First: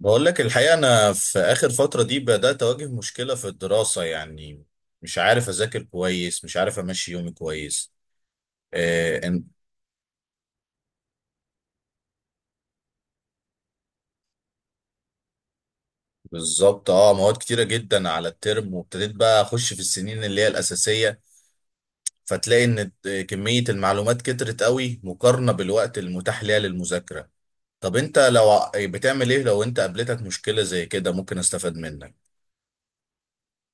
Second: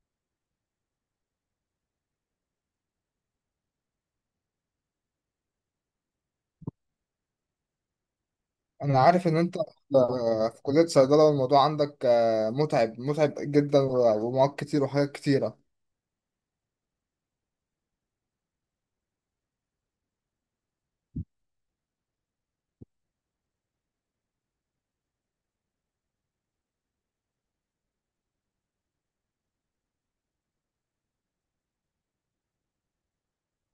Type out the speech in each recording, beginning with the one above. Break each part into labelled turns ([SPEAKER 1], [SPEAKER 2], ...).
[SPEAKER 1] بقول لك الحقيقة، أنا في آخر فترة دي بدأت أواجه مشكلة في الدراسة يعني. مش عارف أذاكر كويس، مش عارف أمشي يومي كويس.
[SPEAKER 2] انا
[SPEAKER 1] آه
[SPEAKER 2] عارف ان
[SPEAKER 1] إن-
[SPEAKER 2] انت في كلية صيدلة والموضوع عندك متعب متعب جدا ومواد كتير وحاجات كتيرة.
[SPEAKER 1] بالظبط، مواد كتيرة جدا على الترم، وابتديت بقى أخش في السنين اللي هي الأساسية. فتلاقي إن كمية المعلومات كترت قوي، مقارنة بالوقت المتاح ليها للمذاكرة. طب أنت لو بتعمل إيه لو أنت قابلتك مشكلة زي كده؟ ممكن أستفاد منك.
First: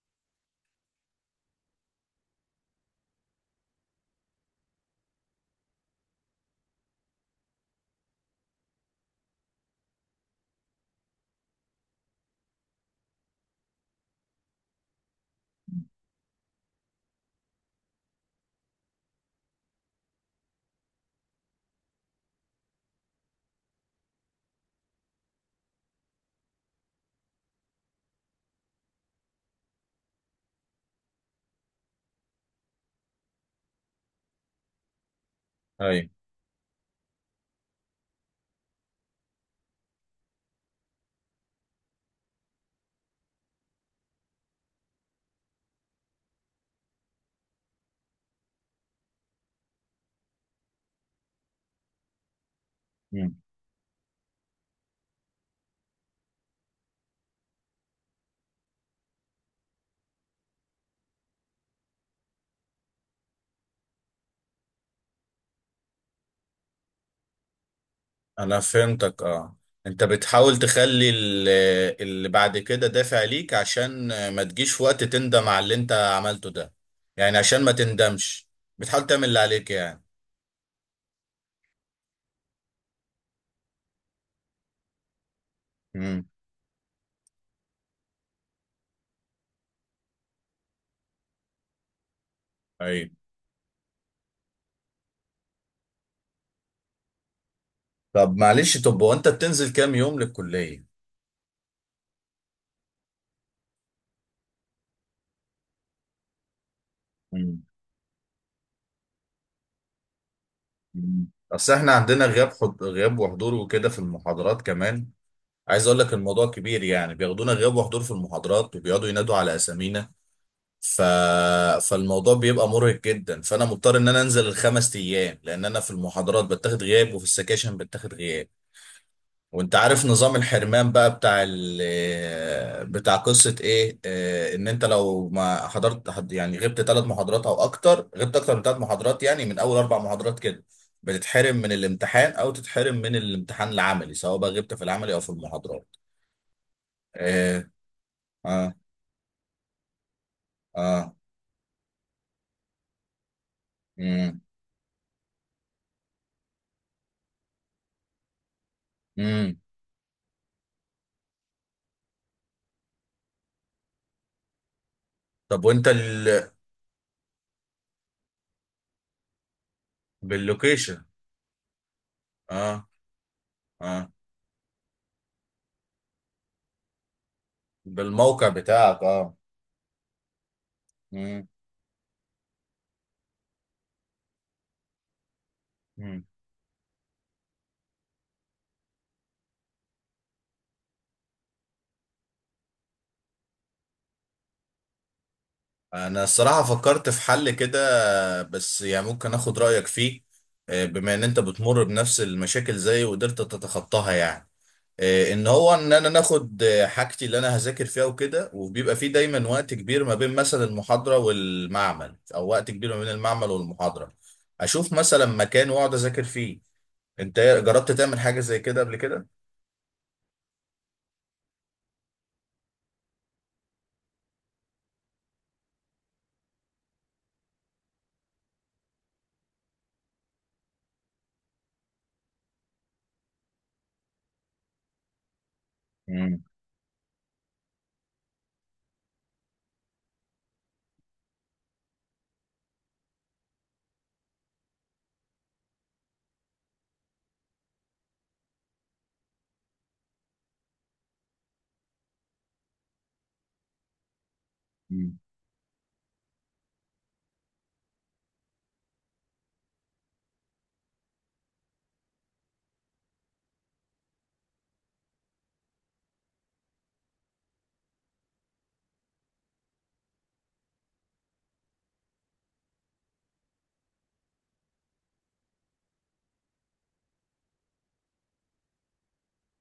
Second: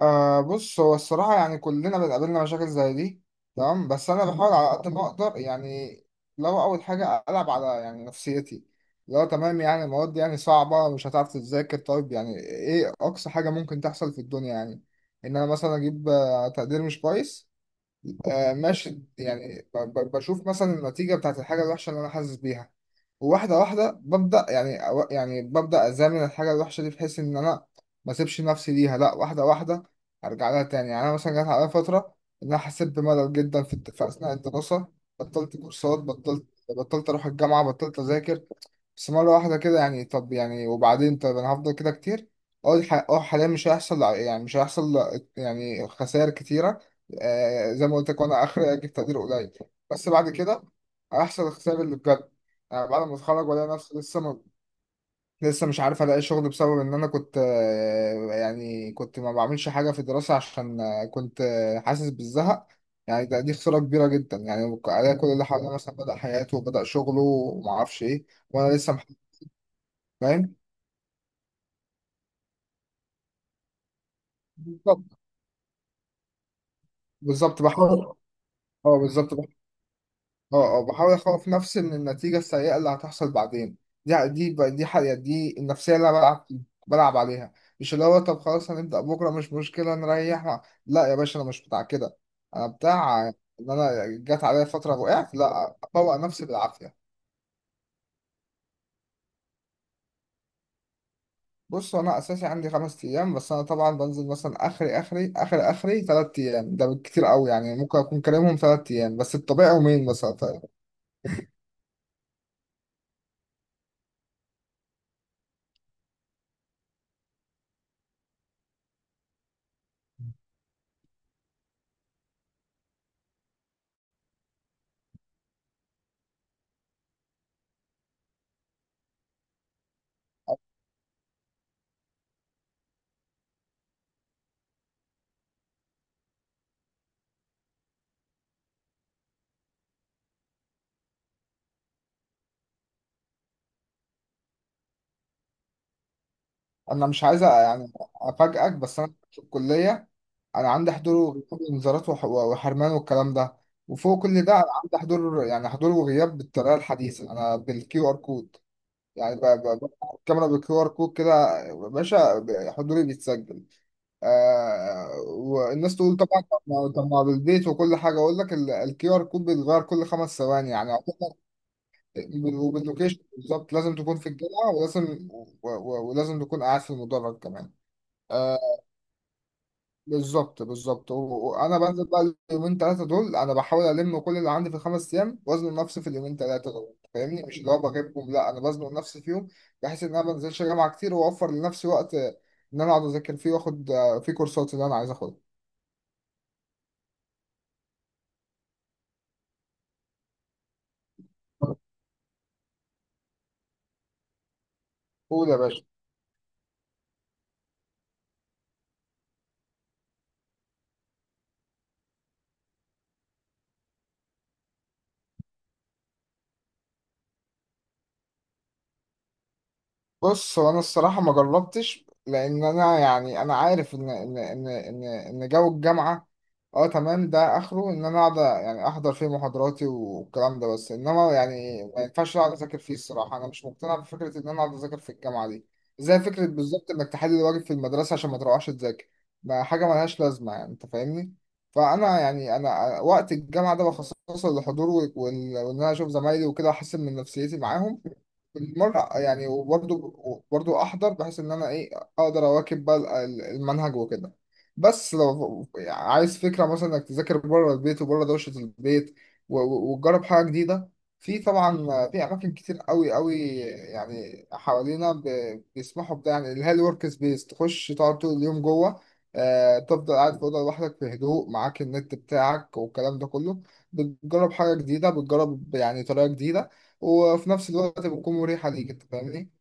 [SPEAKER 2] بص، هو الصراحة يعني كلنا بنقابلنا مشاكل زي دي. تمام، بس أنا بحاول على قد ما أقدر يعني. لو أول حاجة ألعب على يعني نفسيتي، لو تمام يعني المواد يعني صعبة مش هتعرف تذاكر، طيب يعني إيه أقصى حاجة ممكن تحصل في الدنيا؟ يعني إن أنا مثلا أجيب تقدير مش كويس. ماشي، يعني بشوف مثلا النتيجة بتاعت الحاجة الوحشة اللي أنا حاسس بيها، وواحدة واحدة ببدأ، يعني يعني ببدأ أزامن الحاجة الوحشة دي بحيث إن أنا ما أسيبش نفسي ليها، لأ، واحدة واحدة أرجع لها تاني. يعني أنا مثلا جات عليا فترة إن أنا حسيت بملل جدا في أثناء الدراسة. بطلت كورسات،
[SPEAKER 1] أيوة.
[SPEAKER 2] بطلت أروح الجامعة، بطلت أذاكر. بس مرة واحدة كده، يعني طب يعني وبعدين؟ طب أنا هفضل كده كتير؟ أقول ح- أه حاليا مش هيحصل، يعني مش هيحصل يعني خسائر كتيرة. زي ما قلت لك، وأنا آخر أجيب تقدير قليل، بس بعد كده هيحصل الخسائر اللي بجد. انا بعد ما اتخرج والاقي نفسي لسه مش عارف الاقي شغل، بسبب ان انا كنت يعني كنت ما بعملش حاجه في الدراسه عشان كنت حاسس بالزهق. يعني دي خساره كبيره جدا، يعني الاقي كل اللي حواليا مثلا بدا حياته وبدا شغله وما اعرفش ايه،
[SPEAKER 1] انا
[SPEAKER 2] وانا لسه مح-.
[SPEAKER 1] فهمتك، اه. انت
[SPEAKER 2] فاهم.
[SPEAKER 1] بتحاول تخلي اللي بعد كده دافع ليك، عشان ما تجيش في وقت
[SPEAKER 2] بالظبط.
[SPEAKER 1] تندم على اللي انت عملته ده. يعني عشان
[SPEAKER 2] بالظبط
[SPEAKER 1] ما
[SPEAKER 2] بحاول.
[SPEAKER 1] تندمش.
[SPEAKER 2] اه،
[SPEAKER 1] بتحاول تعمل
[SPEAKER 2] بالظبط.
[SPEAKER 1] اللي عليك يعني.
[SPEAKER 2] اه، اه، بحاول اخوف نفسي من النتيجة السيئة اللي هتحصل بعدين. دي حقيقة، دي النفسية اللي انا
[SPEAKER 1] امم.
[SPEAKER 2] بلعب، بلعب عليها. مش اللي هو طب خلاص هنبدأ بكرة مش مشكلة نريح، لا يا باشا، انا مش بتاع كده. انا
[SPEAKER 1] ايوه.
[SPEAKER 2] بتاع ان انا جت عليا فترة وقعت لا افوق نفسي بالعافية.
[SPEAKER 1] طب معلش، طب هو انت بتنزل كام يوم للكلية؟
[SPEAKER 2] بص، انا اساسي عندي 5 ايام، بس انا طبعا بنزل مثلا اخري 3 ايام، ده بالكتير قوي.
[SPEAKER 1] امم.
[SPEAKER 2] يعني ممكن اكون كلامهم 3 ايام، بس الطبيعي يومين مثلا، طيب.
[SPEAKER 1] اصل احنا عندنا غياب غياب وحضور وكده في المحاضرات كمان. عايز اقول لك الموضوع كبير، يعني بياخدونا غياب وحضور في المحاضرات، وبيقعدوا ينادوا على اسامينا. ف... فالموضوع بيبقى مرهق جدا، فانا مضطر ان انا انزل الخمس ايام، لان انا في المحاضرات بتاخد غياب، وفي السكاشن بتاخد غياب. وانت عارف نظام الحرمان بقى بتاع بتاع قصة ايه، ان انت لو ما حضرت يعني غبت ثلاث محاضرات او اكتر، غبت اكتر من ثلاث محاضرات، يعني من اول اربع محاضرات كده بتتحرم من الامتحان، او تتحرم من الامتحان العملي، سواء بقى غبت في العملي او في المحاضرات.
[SPEAKER 2] انا مش عايز
[SPEAKER 1] اه.
[SPEAKER 2] يعني افاجئك،
[SPEAKER 1] اه.
[SPEAKER 2] بس انا في الكلية انا عندي
[SPEAKER 1] اه.
[SPEAKER 2] حضور وغياب، انذارات وحرمان والكلام ده. وفوق
[SPEAKER 1] امم.
[SPEAKER 2] كل ده انا عندي حضور، يعني حضور وغياب بالطريقه الحديثه، انا بالكيو ار كود. يعني
[SPEAKER 1] امم.
[SPEAKER 2] الكاميرا بالكيو ار كود، كده يا باشا حضوري بيتسجل.
[SPEAKER 1] طب وانت
[SPEAKER 2] والناس تقول طبعا طب ما، بالبيت وكل حاجه. اقول لك الكيو ار كود بيتغير كل 5 ثواني، يعني
[SPEAKER 1] باللوكيشن؟
[SPEAKER 2] يعتبر
[SPEAKER 1] اه.
[SPEAKER 2] وباللوكيشن، بالظبط لازم
[SPEAKER 1] اه.
[SPEAKER 2] تكون في الجامعه، ولازم ولازم تكون قاعد في المدرج كمان.
[SPEAKER 1] بالموقع
[SPEAKER 2] آه،
[SPEAKER 1] بتاعك، اه.
[SPEAKER 2] بالظبط بالظبط،
[SPEAKER 1] مم.
[SPEAKER 2] وانا بنزل بقى اليومين ثلاثه دول، انا بحاول الم كل اللي عندي في الخمس ايام وازنق نفسي في
[SPEAKER 1] مم.
[SPEAKER 2] اليومين ثلاثه دول، فاهمني؟ مش اللي هو بغيبهم، لا، انا بزنق نفسي فيهم، بحيث ان انا ما بنزلش جامعه كتير، واوفر لنفسي وقت ان انا اقعد اذاكر فيه، واخد فيه كورسات اللي انا عايز اخدها.
[SPEAKER 1] انا الصراحة فكرت في حل كده، بس يعني ممكن اخد رأيك فيه. بما ان انت بتمر بنفس المشاكل زي وقدرت تتخطاها يعني.
[SPEAKER 2] قول يا باشا.
[SPEAKER 1] ان انا ناخد حاجتي اللي انا هذاكر فيها وكده، وبيبقى فيه دايما وقت كبير ما بين مثلا المحاضرة والمعمل، او وقت كبير ما بين المعمل والمحاضرة. اشوف مثلا مكان واقعد اذاكر فيه. انت جربت تعمل حاجة زي كده قبل كده؟
[SPEAKER 2] بص، هو انا الصراحه ما جربتش، لان انا يعني انا عارف ان جو الجامعه، اه تمام، ده اخره ان انا اقعد يعني احضر فيه محاضراتي والكلام ده، بس انما يعني ما ينفعش اقعد اذاكر فيه. الصراحه انا مش مقتنع بفكره ان انا اقعد اذاكر في الجامعه دي. زي
[SPEAKER 1] مم.
[SPEAKER 2] فكره بالظبط انك تحل الواجب في المدرسه عشان ما تروحش تذاكر، ما حاجه ملهاش لازمه، يعني انت فاهمني. فانا يعني انا وقت الجامعه ده بخصصه للحضور وان انا اشوف زمايلي وكده، احسن من نفسيتي معاهم بالمرة يعني، وبرضه أحضر بحيث إن أنا إيه؟ أقدر أواكب بقى المنهج وكده. بس لو عايز فكرة مثلا إنك تذاكر بره البيت وبره دوشة البيت وتجرب حاجة جديدة، في طبعا في أماكن كتير قوي قوي يعني حوالينا بيسمحوا بده، يعني اللي هي الورك سبيس، تخش تقعد طول اليوم جوه. تفضل قاعد في أوضة لوحدك في هدوء، معاك النت بتاعك والكلام ده كله، بتجرب حاجة جديدة، بتجرب يعني طريقة جديدة، وفي نفس الوقت بتكون مريحة ليك. أنت فاهمني؟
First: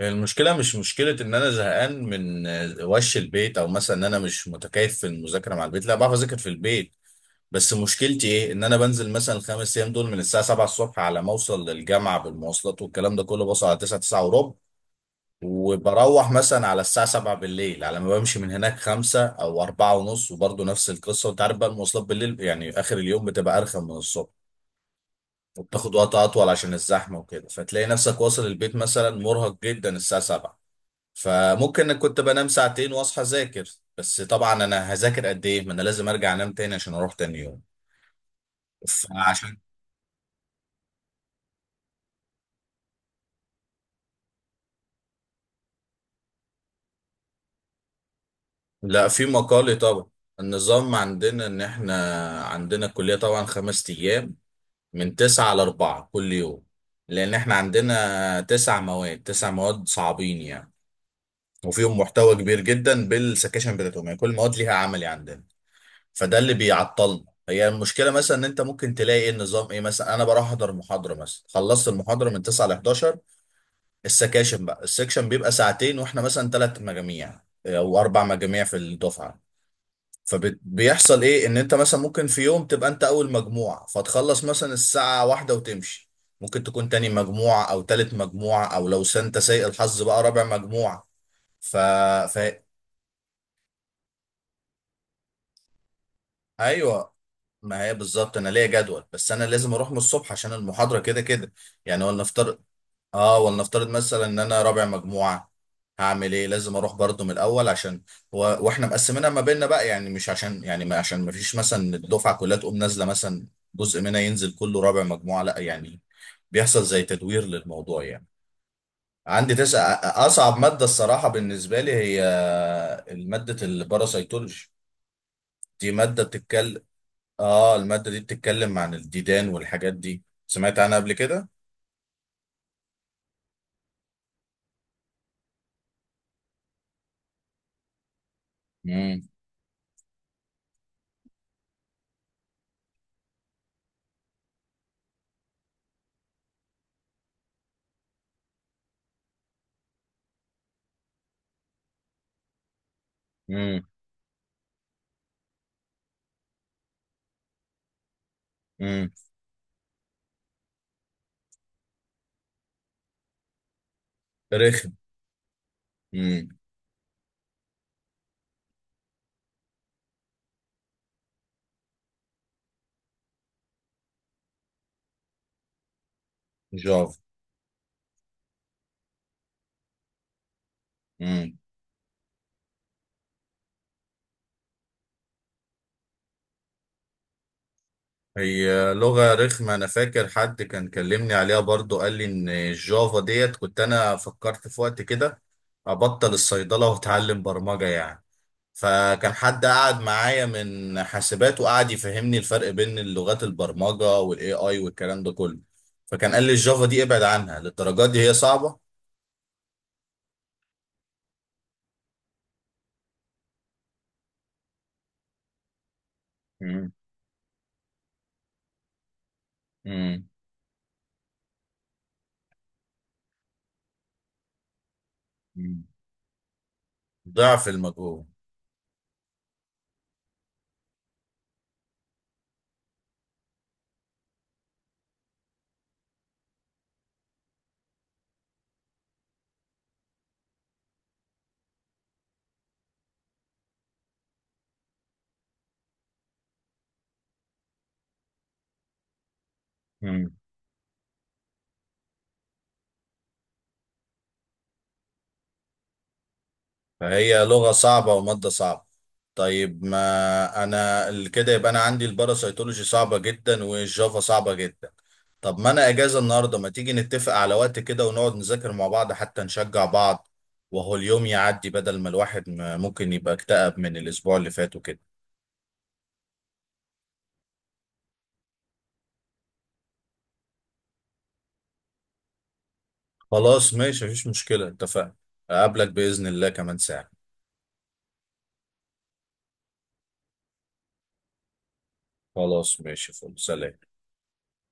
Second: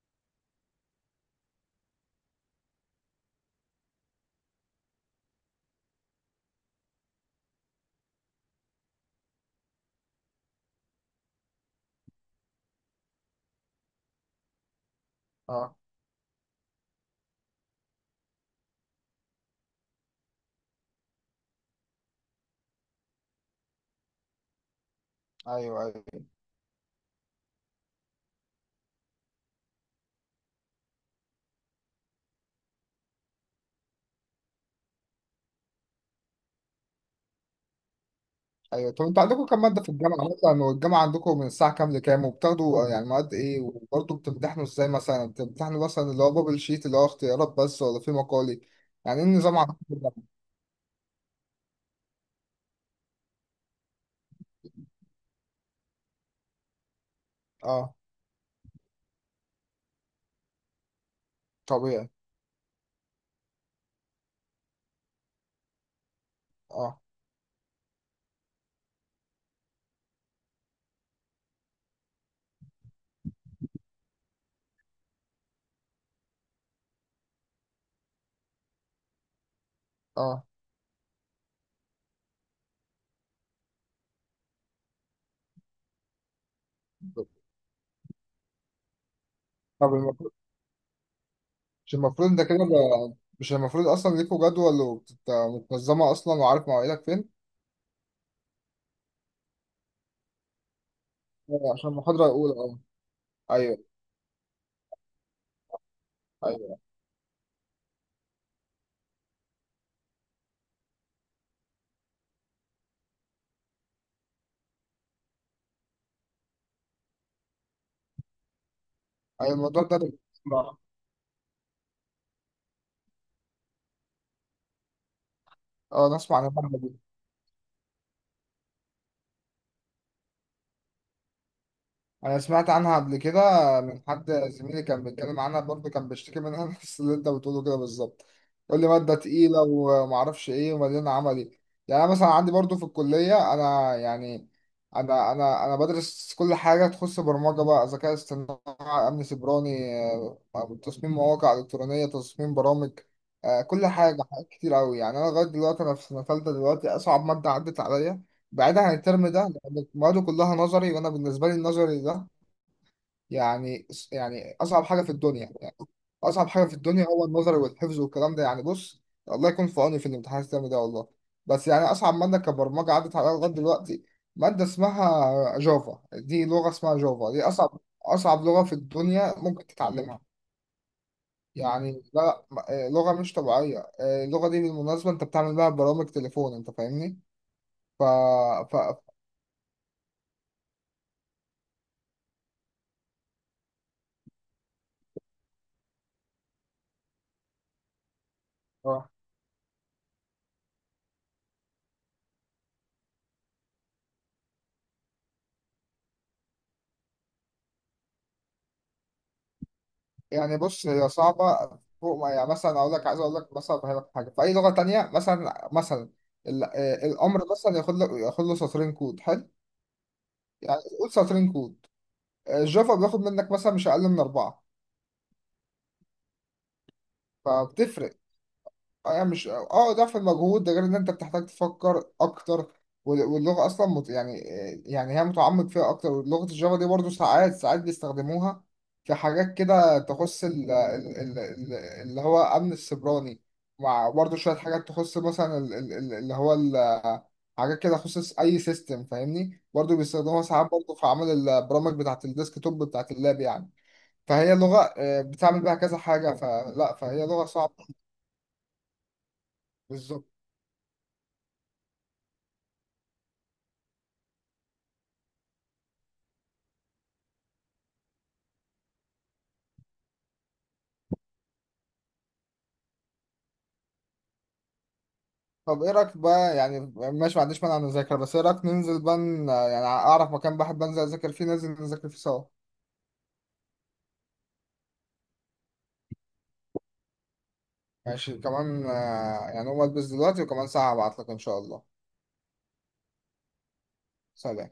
[SPEAKER 1] المشكلة مش مشكلة إن أنا زهقان من وش البيت، أو مثلا إن أنا مش متكيف في المذاكرة مع البيت، لا بعرف أذاكر في البيت. بس مشكلتي إيه؟ إن أنا بنزل مثلا الخمس أيام دول من الساعة 7 الصبح، على ما أوصل للجامعة بالمواصلات والكلام ده كله، بوصل على 9 9 وربع.
[SPEAKER 2] اه،
[SPEAKER 1] وبروح مثلا على الساعة 7 بالليل، على ما بمشي من هناك 5 أو 4 ونص، وبرضه نفس القصة. وأنت عارف بقى المواصلات بالليل، يعني آخر اليوم بتبقى أرخم من الصبح.
[SPEAKER 2] ايوه،
[SPEAKER 1] وبتاخد
[SPEAKER 2] ايوه.
[SPEAKER 1] وقت أطول عشان الزحمة وكده، فتلاقي نفسك واصل البيت مثلا مرهق جدا الساعة 7. فممكن كنت بنام ساعتين واصحى اذاكر، بس طبعا انا هذاكر قد ايه؟ ما انا لازم ارجع انام تاني عشان اروح تاني يوم.
[SPEAKER 2] أيوه، طب أنتوا عندكم
[SPEAKER 1] فعشان
[SPEAKER 2] كام مادة في الجامعة مثلا؟ والجامعة عندكم من الساعة كام لكام؟ وبتاخدوا يعني مواد إيه؟ وبرضه بتمتحنوا إزاي مثلا؟ يعني بتمتحنوا مثلا اللي هو بابل شيت اللي هو اختيارات بس، ولا في مقالي؟
[SPEAKER 1] لا،
[SPEAKER 2] يعني
[SPEAKER 1] في
[SPEAKER 2] إيه النظام
[SPEAKER 1] مقالي
[SPEAKER 2] عندكم في
[SPEAKER 1] طبعا.
[SPEAKER 2] الجامعة؟
[SPEAKER 1] النظام عندنا ان احنا عندنا الكلية طبعا 5 أيام، من 9 لـ4 كل يوم، لان احنا
[SPEAKER 2] أه،
[SPEAKER 1] عندنا تسع مواد صعبين يعني. وفيهم
[SPEAKER 2] طبيعي.
[SPEAKER 1] محتوى كبير جدا بالسكاشن بتاعتهم، يعني كل مواد ليها عملي عندنا. فده اللي
[SPEAKER 2] اه،
[SPEAKER 1] بيعطلنا هي المشكله، مثلا ان انت ممكن تلاقي إيه النظام، ايه مثلا؟ انا بروح احضر محاضره مثلا، خلصت المحاضره من 9 ل 11. السكاشن بقى السكشن بيبقى ساعتين، واحنا مثلا ثلاث مجاميع او اربع مجاميع في الدفعه.
[SPEAKER 2] اه.
[SPEAKER 1] فبيحصل ايه، ان انت مثلا ممكن في يوم تبقى انت اول مجموعه فتخلص مثلا الساعه واحدة وتمشي. ممكن تكون تاني مجموعه، او تالت مجموعه، او لو انت سيء
[SPEAKER 2] طب
[SPEAKER 1] الحظ بقى،
[SPEAKER 2] المفروض،
[SPEAKER 1] رابع مجموعه. ف...
[SPEAKER 2] مش المفروض
[SPEAKER 1] ف...
[SPEAKER 2] ده كده بقى، مش المفروض أصلا ليكوا جدول ومتنظمة أصلا وعارف مواعيدك
[SPEAKER 1] ايوه.
[SPEAKER 2] فين؟
[SPEAKER 1] ما هي بالظبط انا ليا جدول، بس انا لازم اروح من الصبح عشان المحاضره كده كده.
[SPEAKER 2] عشان
[SPEAKER 1] يعني
[SPEAKER 2] المحاضرة الأولى،
[SPEAKER 1] ولنفترض،
[SPEAKER 2] أه. ايوه،
[SPEAKER 1] مثلا ان انا رابع مجموعه. هعمل ايه؟ لازم
[SPEAKER 2] ايوه.
[SPEAKER 1] اروح برضو من الاول عشان واحنا مقسمينها ما بيننا بقى، يعني مش عشان يعني ما عشان ما فيش مثلا الدفعه كلها تقوم نازله مثلا، جزء منها ينزل كله رابع مجموعه، لا يعني، بيحصل زي تدوير للموضوع يعني.
[SPEAKER 2] أيوة،
[SPEAKER 1] عندي
[SPEAKER 2] الموضوع ده
[SPEAKER 1] تسع
[SPEAKER 2] أنا
[SPEAKER 1] اصعب
[SPEAKER 2] بسمع-.
[SPEAKER 1] ماده الصراحه بالنسبه لي، هي ماده الباراسيتولوجي. دي
[SPEAKER 2] أه،
[SPEAKER 1] ماده
[SPEAKER 2] نسمع عن المادة
[SPEAKER 1] بتتكلم.
[SPEAKER 2] دي.
[SPEAKER 1] اه. المادة دي بتتكلم عن الديدان والحاجات دي، سمعت عنها قبل كده.
[SPEAKER 2] انا سمعت عنها قبل كده من حد زميلي كان بيتكلم عنها، برضه كان بيشتكي منها نفس اللي انت بتقوله كده بالظبط، يقول لي ماده
[SPEAKER 1] امم.
[SPEAKER 2] تقيله ومعرفش ايه ومليانه عملي. يعني انا مثلا عندي برضه في الكليه، انا يعني انا بدرس كل حاجه تخص برمجه بقى، ذكاء اصطناعي، امن سيبراني، تصميم مواقع الكترونيه، تصميم برامج،
[SPEAKER 1] امم.
[SPEAKER 2] كل حاجه، حاجات كتير قوي. يعني انا لغايه دلوقتي انا في سنه ثالثه دلوقتي، اصعب ماده عدت عليا بعيدا عن
[SPEAKER 1] امم.
[SPEAKER 2] الترم ده لأن المواد كلها نظري، وانا بالنسبه لي النظري ده يعني اصعب
[SPEAKER 1] رخم.
[SPEAKER 2] حاجه في الدنيا. يعني اصعب
[SPEAKER 1] امم.
[SPEAKER 2] حاجه في الدنيا هو النظر والحفظ والكلام ده، يعني بص، الله يكون في عوني في الامتحان السنه ده والله. بس يعني اصعب ماده كبرمجه عدت عليا لغايه دلوقتي، ماده اسمها جافا، دي لغه اسمها
[SPEAKER 1] جافا.
[SPEAKER 2] جافا، دي اصعب اصعب لغه في الدنيا ممكن تتعلمها.
[SPEAKER 1] امم.
[SPEAKER 2] يعني لا لغه مش طبيعيه، اللغه دي بالمناسبه انت بتعمل بيها برامج تليفون، انت فاهمني؟ ف...
[SPEAKER 1] هي لغة رخمة، انا فاكر حد كان كلمني عليها برضو، قال لي ان الجافا ديت. كنت انا فكرت في وقت كده ابطل الصيدلة واتعلم برمجة يعني.
[SPEAKER 2] ف...
[SPEAKER 1] فكان حد قعد معايا من حاسبات، وقعد يفهمني الفرق بين اللغات البرمجة والاي اي والكلام ده كله. فكان قال لي الجافا دي ابعد عنها للدرجات دي، هي صعبة.
[SPEAKER 2] يعني بص، هي صعبة. فوق ما يعني مثلا، أقول لك عايز أقول لك مثلا أفهمك حاجة في أي لغة تانية، مثلا الأمر مثلا ياخد له سطرين كود حلو،
[SPEAKER 1] مم.
[SPEAKER 2] يعني قول سطرين كود. الجافا بياخد منك مثلا مش أقل من أربعة.
[SPEAKER 1] مم. ضعف
[SPEAKER 2] فبتفرق.
[SPEAKER 1] المجهول.
[SPEAKER 2] يعني مش ضعف المجهود ده، غير ان انت بتحتاج تفكر اكتر، واللغه اصلا يعني يعني هي متعمق فيها اكتر، ولغه الجافا دي برضو ساعات ساعات بيستخدموها في حاجات كده تخص اللي هو امن السيبراني، مع برضو شويه حاجات تخص مثلا حاجات كده تخص اي سيستم، فاهمني؟ برضو
[SPEAKER 1] مم.
[SPEAKER 2] بيستخدموها ساعات برضو في عمل البرامج بتاعه الديسك توب بتاعه اللاب يعني، فهي لغه بتعمل بيها كذا حاجه، فهي
[SPEAKER 1] فهي
[SPEAKER 2] لغه
[SPEAKER 1] لغة
[SPEAKER 2] صعبه.
[SPEAKER 1] صعبة ومادة صعبة. طيب،
[SPEAKER 2] بالظبط.
[SPEAKER 1] ما انا كده يبقى انا عندي الباراسيتولوجي صعبة جدا، والجافا صعبة جدا. طب ما انا اجازة النهاردة، ما تيجي نتفق على وقت كده ونقعد نذاكر مع بعض حتى نشجع بعض، وهو اليوم يعدي، بدل ما الواحد ممكن يبقى اكتئب من الاسبوع اللي فات وكده.
[SPEAKER 2] طب ايه رايك بقى، يعني ماشي، ما عنديش مانع نذاكر، بس ايه رايك ننزل بقى، يعني اعرف مكان بحب انزل اذاكر فيه، ننزل نذاكر فيه سوا.
[SPEAKER 1] خلاص، ماشي، مفيش مشكلة، اتفقنا. اقابلك بإذن الله كمان ساعة.
[SPEAKER 2] ماشي كمان، يعني اقوم البس دلوقتي وكمان ساعة هبعتلك ان شاء الله.
[SPEAKER 1] خلاص، ماشي، فل سلام.
[SPEAKER 2] سلام.